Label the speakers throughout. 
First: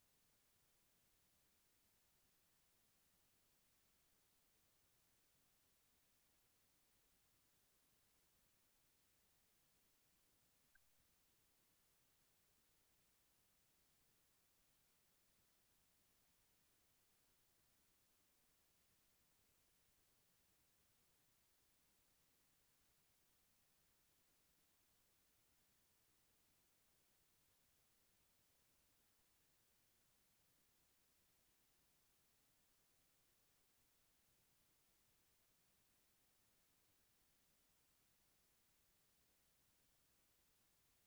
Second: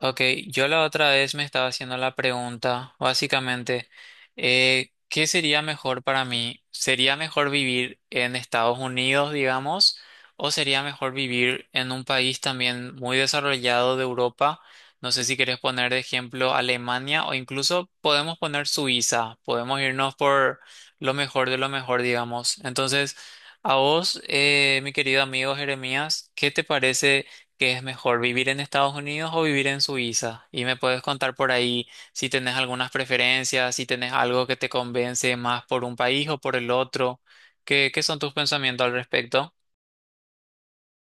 Speaker 1: Ok, yo la otra vez me estaba haciendo la pregunta, básicamente, ¿qué sería mejor para mí? ¿Sería mejor vivir en Estados Unidos, digamos, o sería mejor vivir en un país también muy desarrollado de Europa? No sé si querés poner de ejemplo Alemania o incluso podemos poner Suiza, podemos irnos por lo mejor de lo mejor, digamos. Entonces, a vos, mi querido amigo Jeremías, ¿qué te parece? ¿Qué es mejor, vivir en Estados Unidos o vivir en Suiza? Y me puedes contar por ahí si tenés algunas preferencias, si tenés algo que te convence más por un país o por el otro. ¿Qué son tus pensamientos al respecto?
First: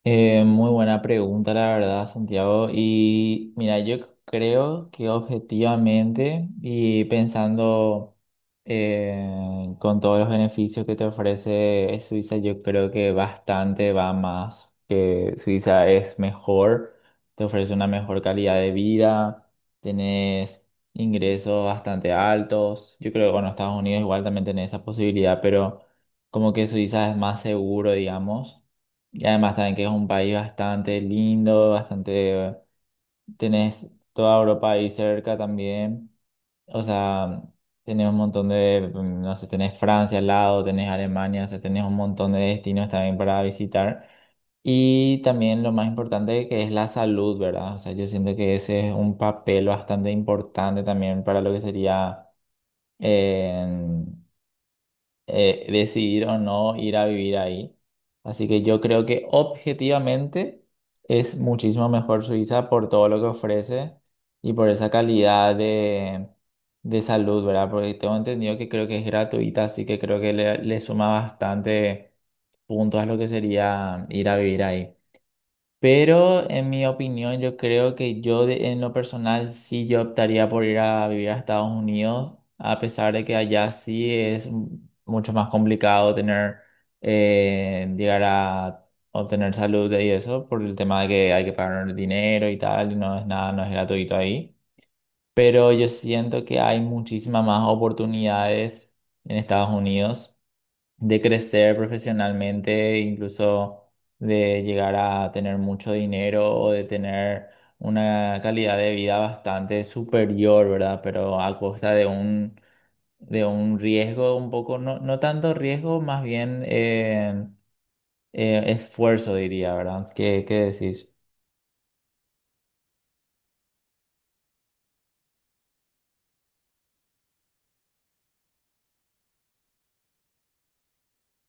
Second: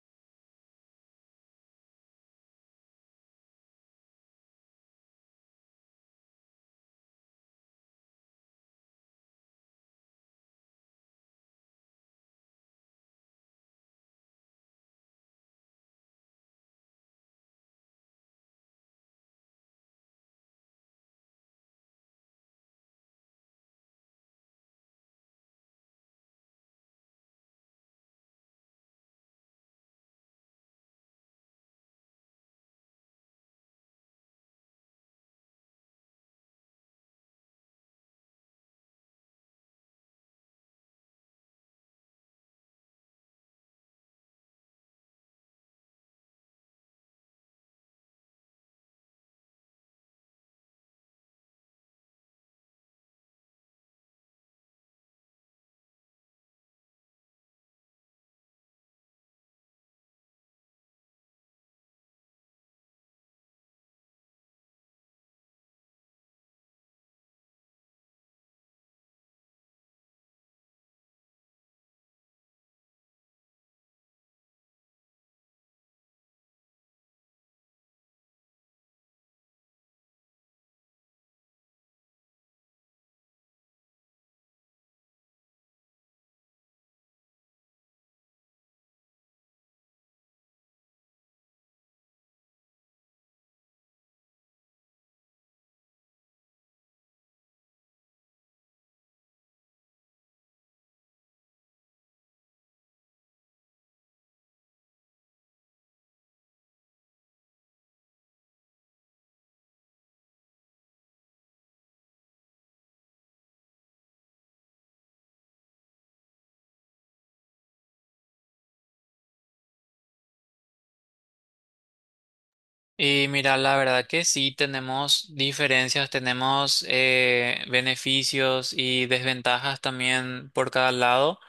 Speaker 2: Muy buena pregunta, la verdad, Santiago. Y mira, yo creo que objetivamente y pensando eh, con todos los beneficios que te ofrece Suiza, yo creo que bastante va más, que Suiza es mejor, te ofrece una mejor calidad de vida, tenés ingresos bastante altos. Yo creo que, bueno, Estados Unidos igual también tenés esa posibilidad, pero como que Suiza es más seguro, digamos. Y además también que es un país bastante lindo, bastante... Tenés toda Europa ahí cerca también. O sea, tenés un montón de... No sé, tenés Francia al lado, tenés Alemania, o sea, tenés un montón de destinos también para visitar. Y también lo más importante que es la salud, ¿verdad? O sea, yo siento que ese es un papel bastante importante también para lo que sería... eh, decidir o no ir a vivir ahí. Así que yo creo que objetivamente es muchísimo mejor Suiza por todo lo que ofrece y por esa calidad de salud, ¿verdad? Porque tengo entendido que creo que es gratuita, así que creo que le suma bastante puntos a lo que sería ir a vivir ahí. Pero en mi opinión, yo creo que en lo personal sí yo optaría por ir a vivir a Estados Unidos, a pesar de que allá sí es mucho más complicado tener, llegar a obtener salud y eso, por el tema de que hay que pagar dinero y tal, y no es nada, no es gratuito ahí. Pero yo siento que hay muchísimas más oportunidades en Estados Unidos de crecer profesionalmente, incluso de llegar a tener mucho dinero o de tener una calidad de vida bastante superior, ¿verdad? Pero a costa de de un riesgo un poco, no, no tanto riesgo, más bien esfuerzo, diría, ¿verdad? Qué decís?
Speaker 1: Y mira, la verdad que sí tenemos diferencias, tenemos beneficios y desventajas también por cada lado.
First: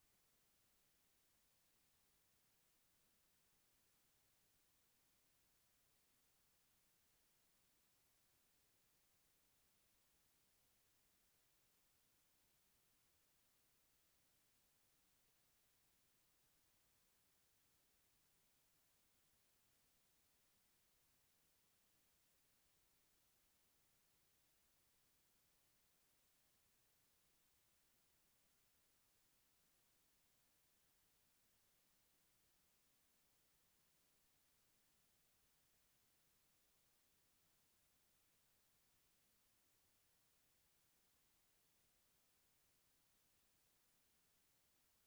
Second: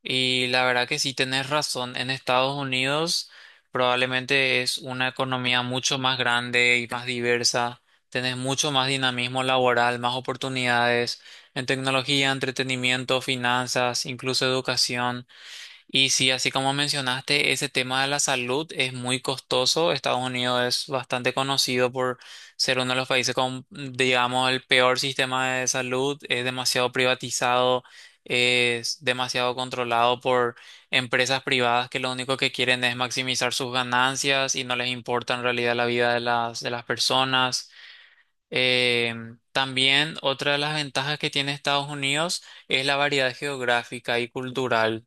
Speaker 1: Y la verdad que sí tenés razón. En Estados Unidos probablemente es una economía mucho más grande y más diversa. Tenés mucho más dinamismo laboral, más oportunidades en tecnología, entretenimiento, finanzas, incluso educación. Y sí, así como mencionaste, ese tema de la salud es muy costoso. Estados Unidos es bastante conocido por ser uno de los países con, digamos, el peor sistema de salud. Es demasiado privatizado, es demasiado controlado por empresas privadas que lo único que quieren es maximizar sus ganancias y no les importa en realidad la vida de las personas. Eh, también otra de las ventajas que tiene Estados Unidos es la variedad geográfica y cultural.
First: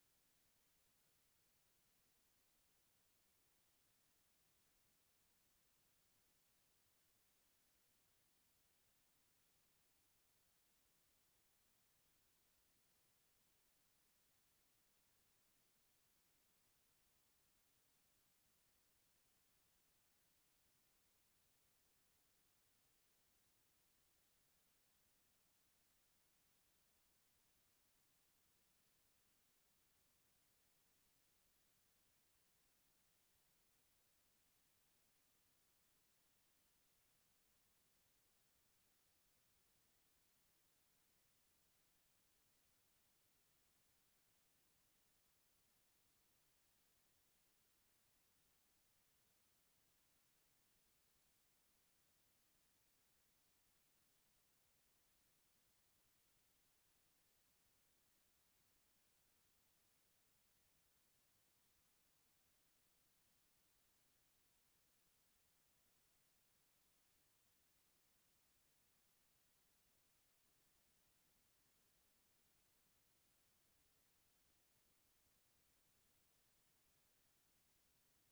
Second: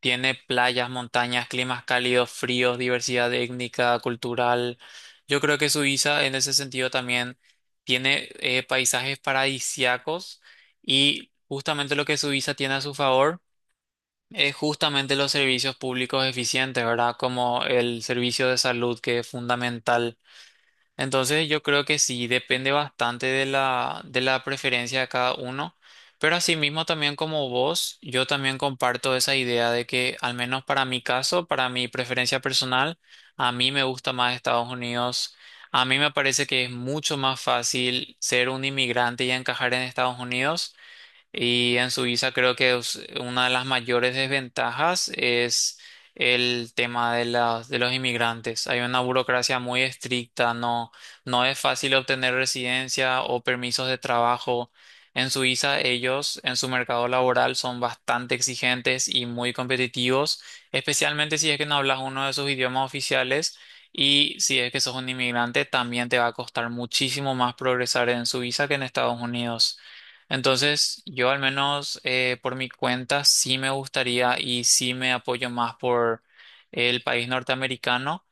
Speaker 1: Tiene playas, montañas, climas cálidos, fríos, diversidad étnica, cultural. Yo creo que Suiza en ese sentido también tiene paisajes paradisíacos y justamente lo que Suiza tiene a su favor es justamente los servicios públicos eficientes, ¿verdad? Como el servicio de salud que es fundamental. Entonces yo creo que sí, depende bastante de la preferencia de cada uno, pero asimismo también como vos, yo también comparto esa idea de que al menos para mi caso, para mi preferencia personal, a mí me gusta más Estados Unidos, a mí me parece que es mucho más fácil ser un inmigrante y encajar en Estados Unidos, y en Suiza creo que es una de las mayores desventajas es el tema de los inmigrantes. Hay una burocracia muy estricta, no, no es fácil obtener residencia o permisos de trabajo. En Suiza ellos en su mercado laboral son bastante exigentes y muy competitivos, especialmente si es que no hablas uno de sus idiomas oficiales, y si es que sos un inmigrante también te va a costar muchísimo más progresar en Suiza que en Estados Unidos. Entonces, yo al menos por mi cuenta sí me gustaría y sí me apoyo más por el país norteamericano,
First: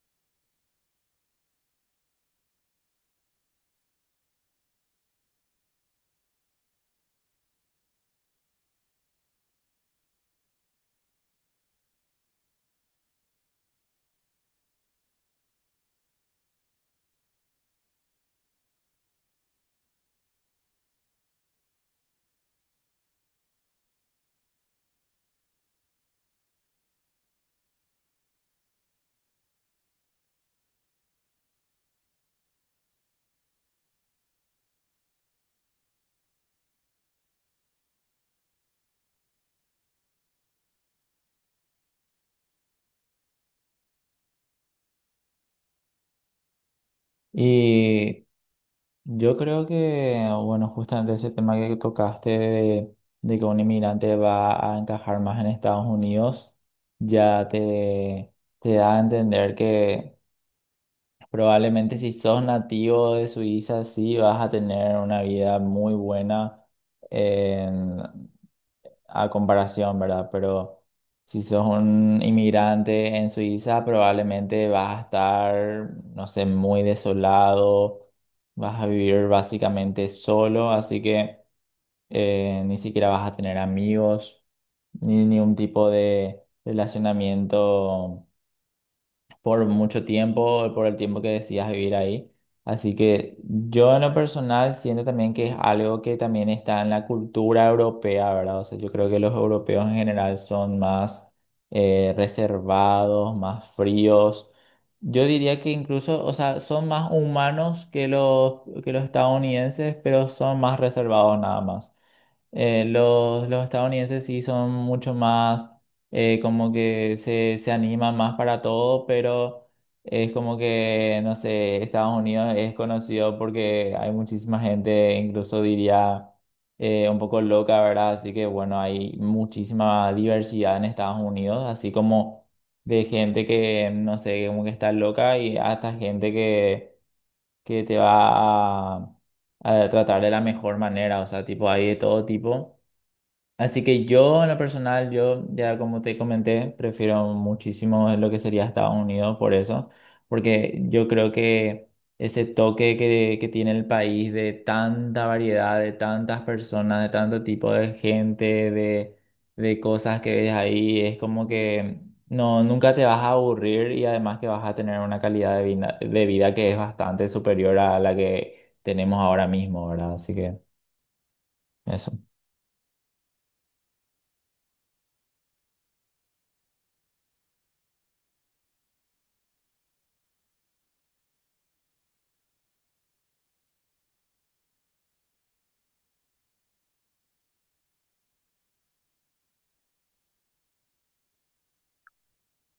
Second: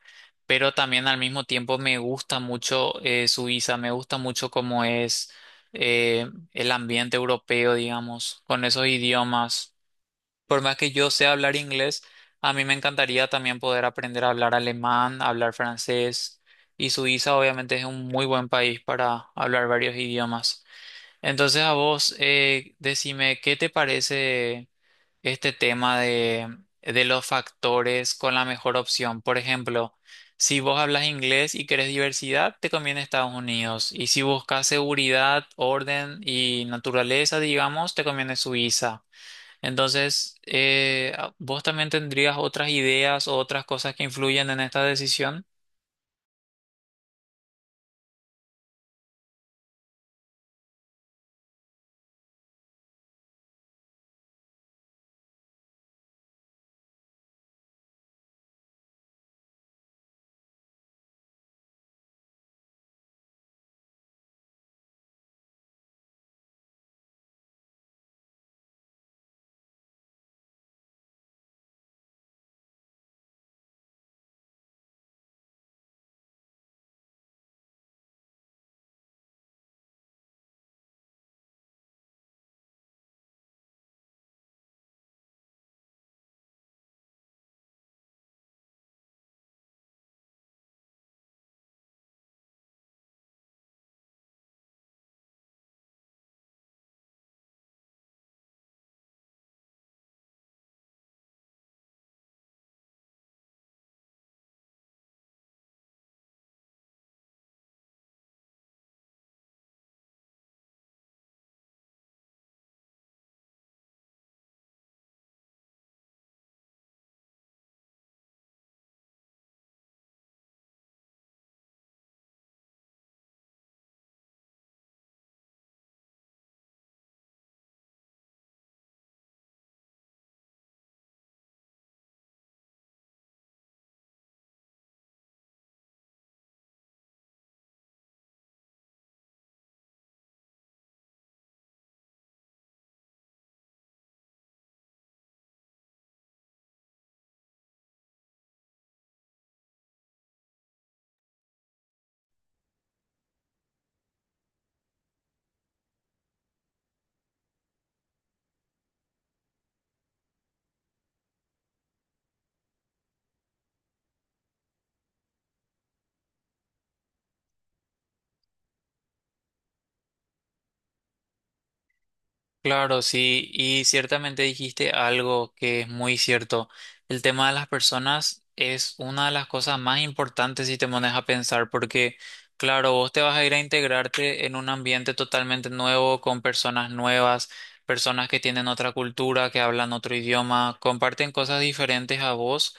Speaker 1: pero también al mismo tiempo me gusta mucho Suiza, me gusta mucho cómo es eh, el ambiente europeo, digamos, con esos idiomas. Por más que yo sea hablar inglés, a mí me encantaría también poder aprender a hablar alemán, a hablar francés, y Suiza obviamente es un muy buen país para hablar varios idiomas. Entonces a vos, decime, ¿qué te parece este tema de los factores con la mejor opción? Por ejemplo, si vos hablas inglés y querés diversidad, te conviene Estados Unidos. Y si buscas seguridad, orden y naturaleza, digamos, te conviene Suiza. Entonces, ¿vos también tendrías otras ideas o otras cosas que influyen en esta decisión?
Speaker 2: Y yo creo que, bueno, justamente ese tema que tocaste de que un inmigrante va a encajar más en Estados Unidos, ya te da a entender que probablemente si sos nativo de Suiza, sí vas a tener una vida muy buena a comparación, ¿verdad? Pero si sos un inmigrante en Suiza, probablemente vas a estar, no sé, muy desolado, vas a vivir básicamente solo, así que ni siquiera vas a tener amigos, ni ningún tipo de relacionamiento por mucho tiempo, por el tiempo que decías vivir ahí. Así que yo en lo personal siento también que es algo que también está en la cultura europea, ¿verdad? O sea, yo creo que los europeos en general son más reservados, más fríos. Yo diría que incluso, o sea, son más humanos que que los estadounidenses, pero son más reservados nada más. Los estadounidenses sí son mucho más, como que se animan más para todo, pero es como que, no sé, Estados Unidos es conocido porque hay muchísima gente, incluso diría un poco loca, ¿verdad? Así que bueno, hay muchísima diversidad en Estados Unidos, así como de gente que, no sé, como que está loca y hasta gente que te va a tratar de la mejor manera, o sea, tipo, hay de todo tipo. Así que yo, en lo personal, yo ya como te comenté, prefiero muchísimo lo que sería Estados Unidos por eso, porque yo creo que ese toque que tiene el país de tanta variedad, de tantas personas, de tanto tipo de gente, de cosas que ves ahí, es como que no, nunca te vas a aburrir y además que vas a tener una calidad de vida que es bastante superior a la que tenemos ahora mismo, ¿verdad? Así que eso.
Speaker 1: Claro, sí, y ciertamente dijiste algo que es muy cierto. El tema de las personas es una de las cosas más importantes si te pones a pensar, porque, claro, vos te vas a ir a integrarte en un ambiente totalmente nuevo, con personas nuevas, personas que tienen otra cultura, que hablan otro idioma, comparten cosas diferentes a vos,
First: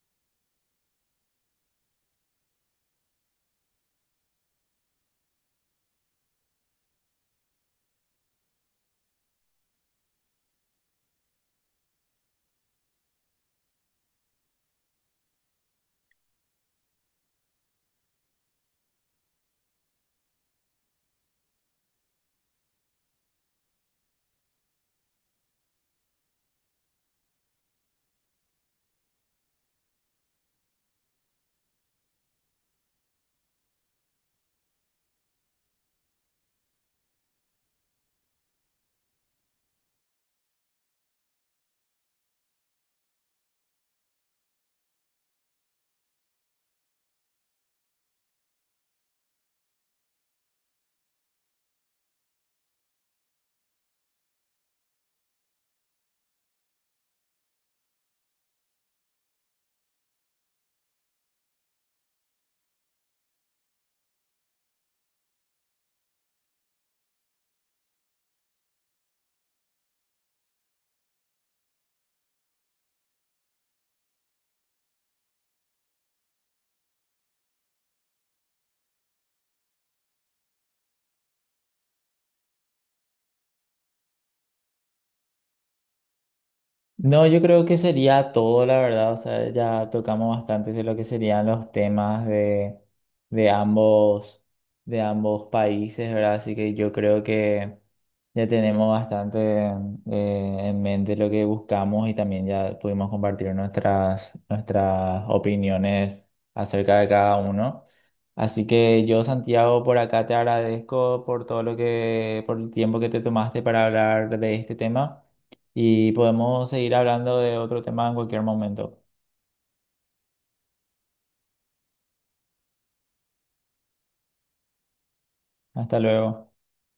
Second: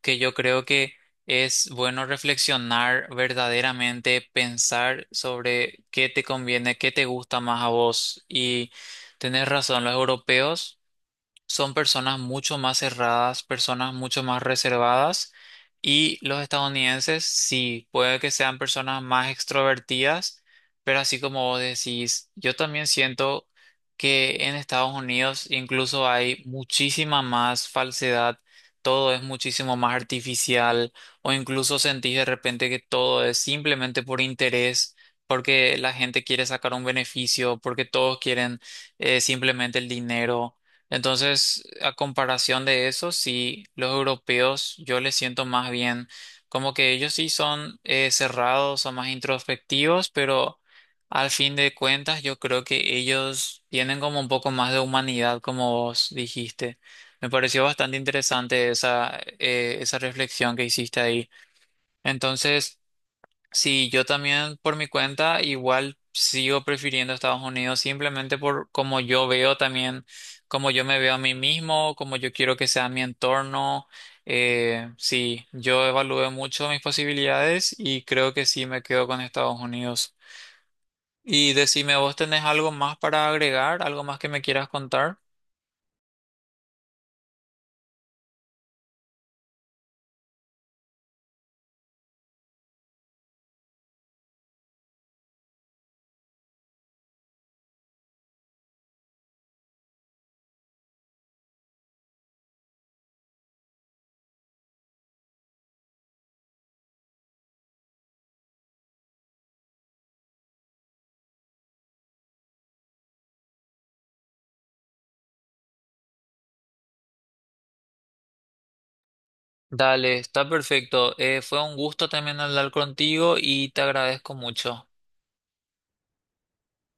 Speaker 1: que yo creo que es bueno reflexionar verdaderamente, pensar sobre qué te conviene, qué te gusta más a vos. Y tenés razón, los europeos son personas mucho más cerradas, personas mucho más reservadas, y los estadounidenses sí, puede que sean personas más extrovertidas, pero así como vos decís, yo también siento que en Estados Unidos incluso hay muchísima más falsedad, todo es muchísimo más artificial o incluso sentís de repente que todo es simplemente por interés, porque la gente quiere sacar un beneficio, porque todos quieren simplemente el dinero. Entonces, a comparación de eso, sí, los europeos yo les siento más bien como que ellos sí son cerrados, son más introspectivos, pero al fin de cuentas yo creo que ellos tienen como un poco más de humanidad, como vos dijiste. Me pareció bastante interesante esa reflexión que hiciste ahí. Entonces, sí, yo también por mi cuenta igual sigo prefiriendo Estados Unidos simplemente por cómo yo veo también, cómo yo me veo a mí mismo, cómo yo quiero que sea mi entorno. Sí, yo evalué mucho mis posibilidades y creo que sí me quedo con Estados Unidos. Y decime, ¿vos tenés algo más para agregar? ¿Algo más que me quieras contar?
Speaker 2: No, yo creo que sería todo, la verdad. O sea, ya tocamos bastante de lo que serían los temas de ambos, de ambos países, ¿verdad? Así que yo creo que ya tenemos bastante en mente lo que buscamos y también ya pudimos compartir nuestras, nuestras opiniones acerca de cada uno. Así que yo, Santiago, por acá te agradezco por todo lo que, por el tiempo que te tomaste para hablar de este tema y podemos seguir hablando de otro tema en cualquier momento.
Speaker 1: Dale, está perfecto. Fue un gusto también hablar contigo y te agradezco mucho.
Speaker 2: Hasta luego.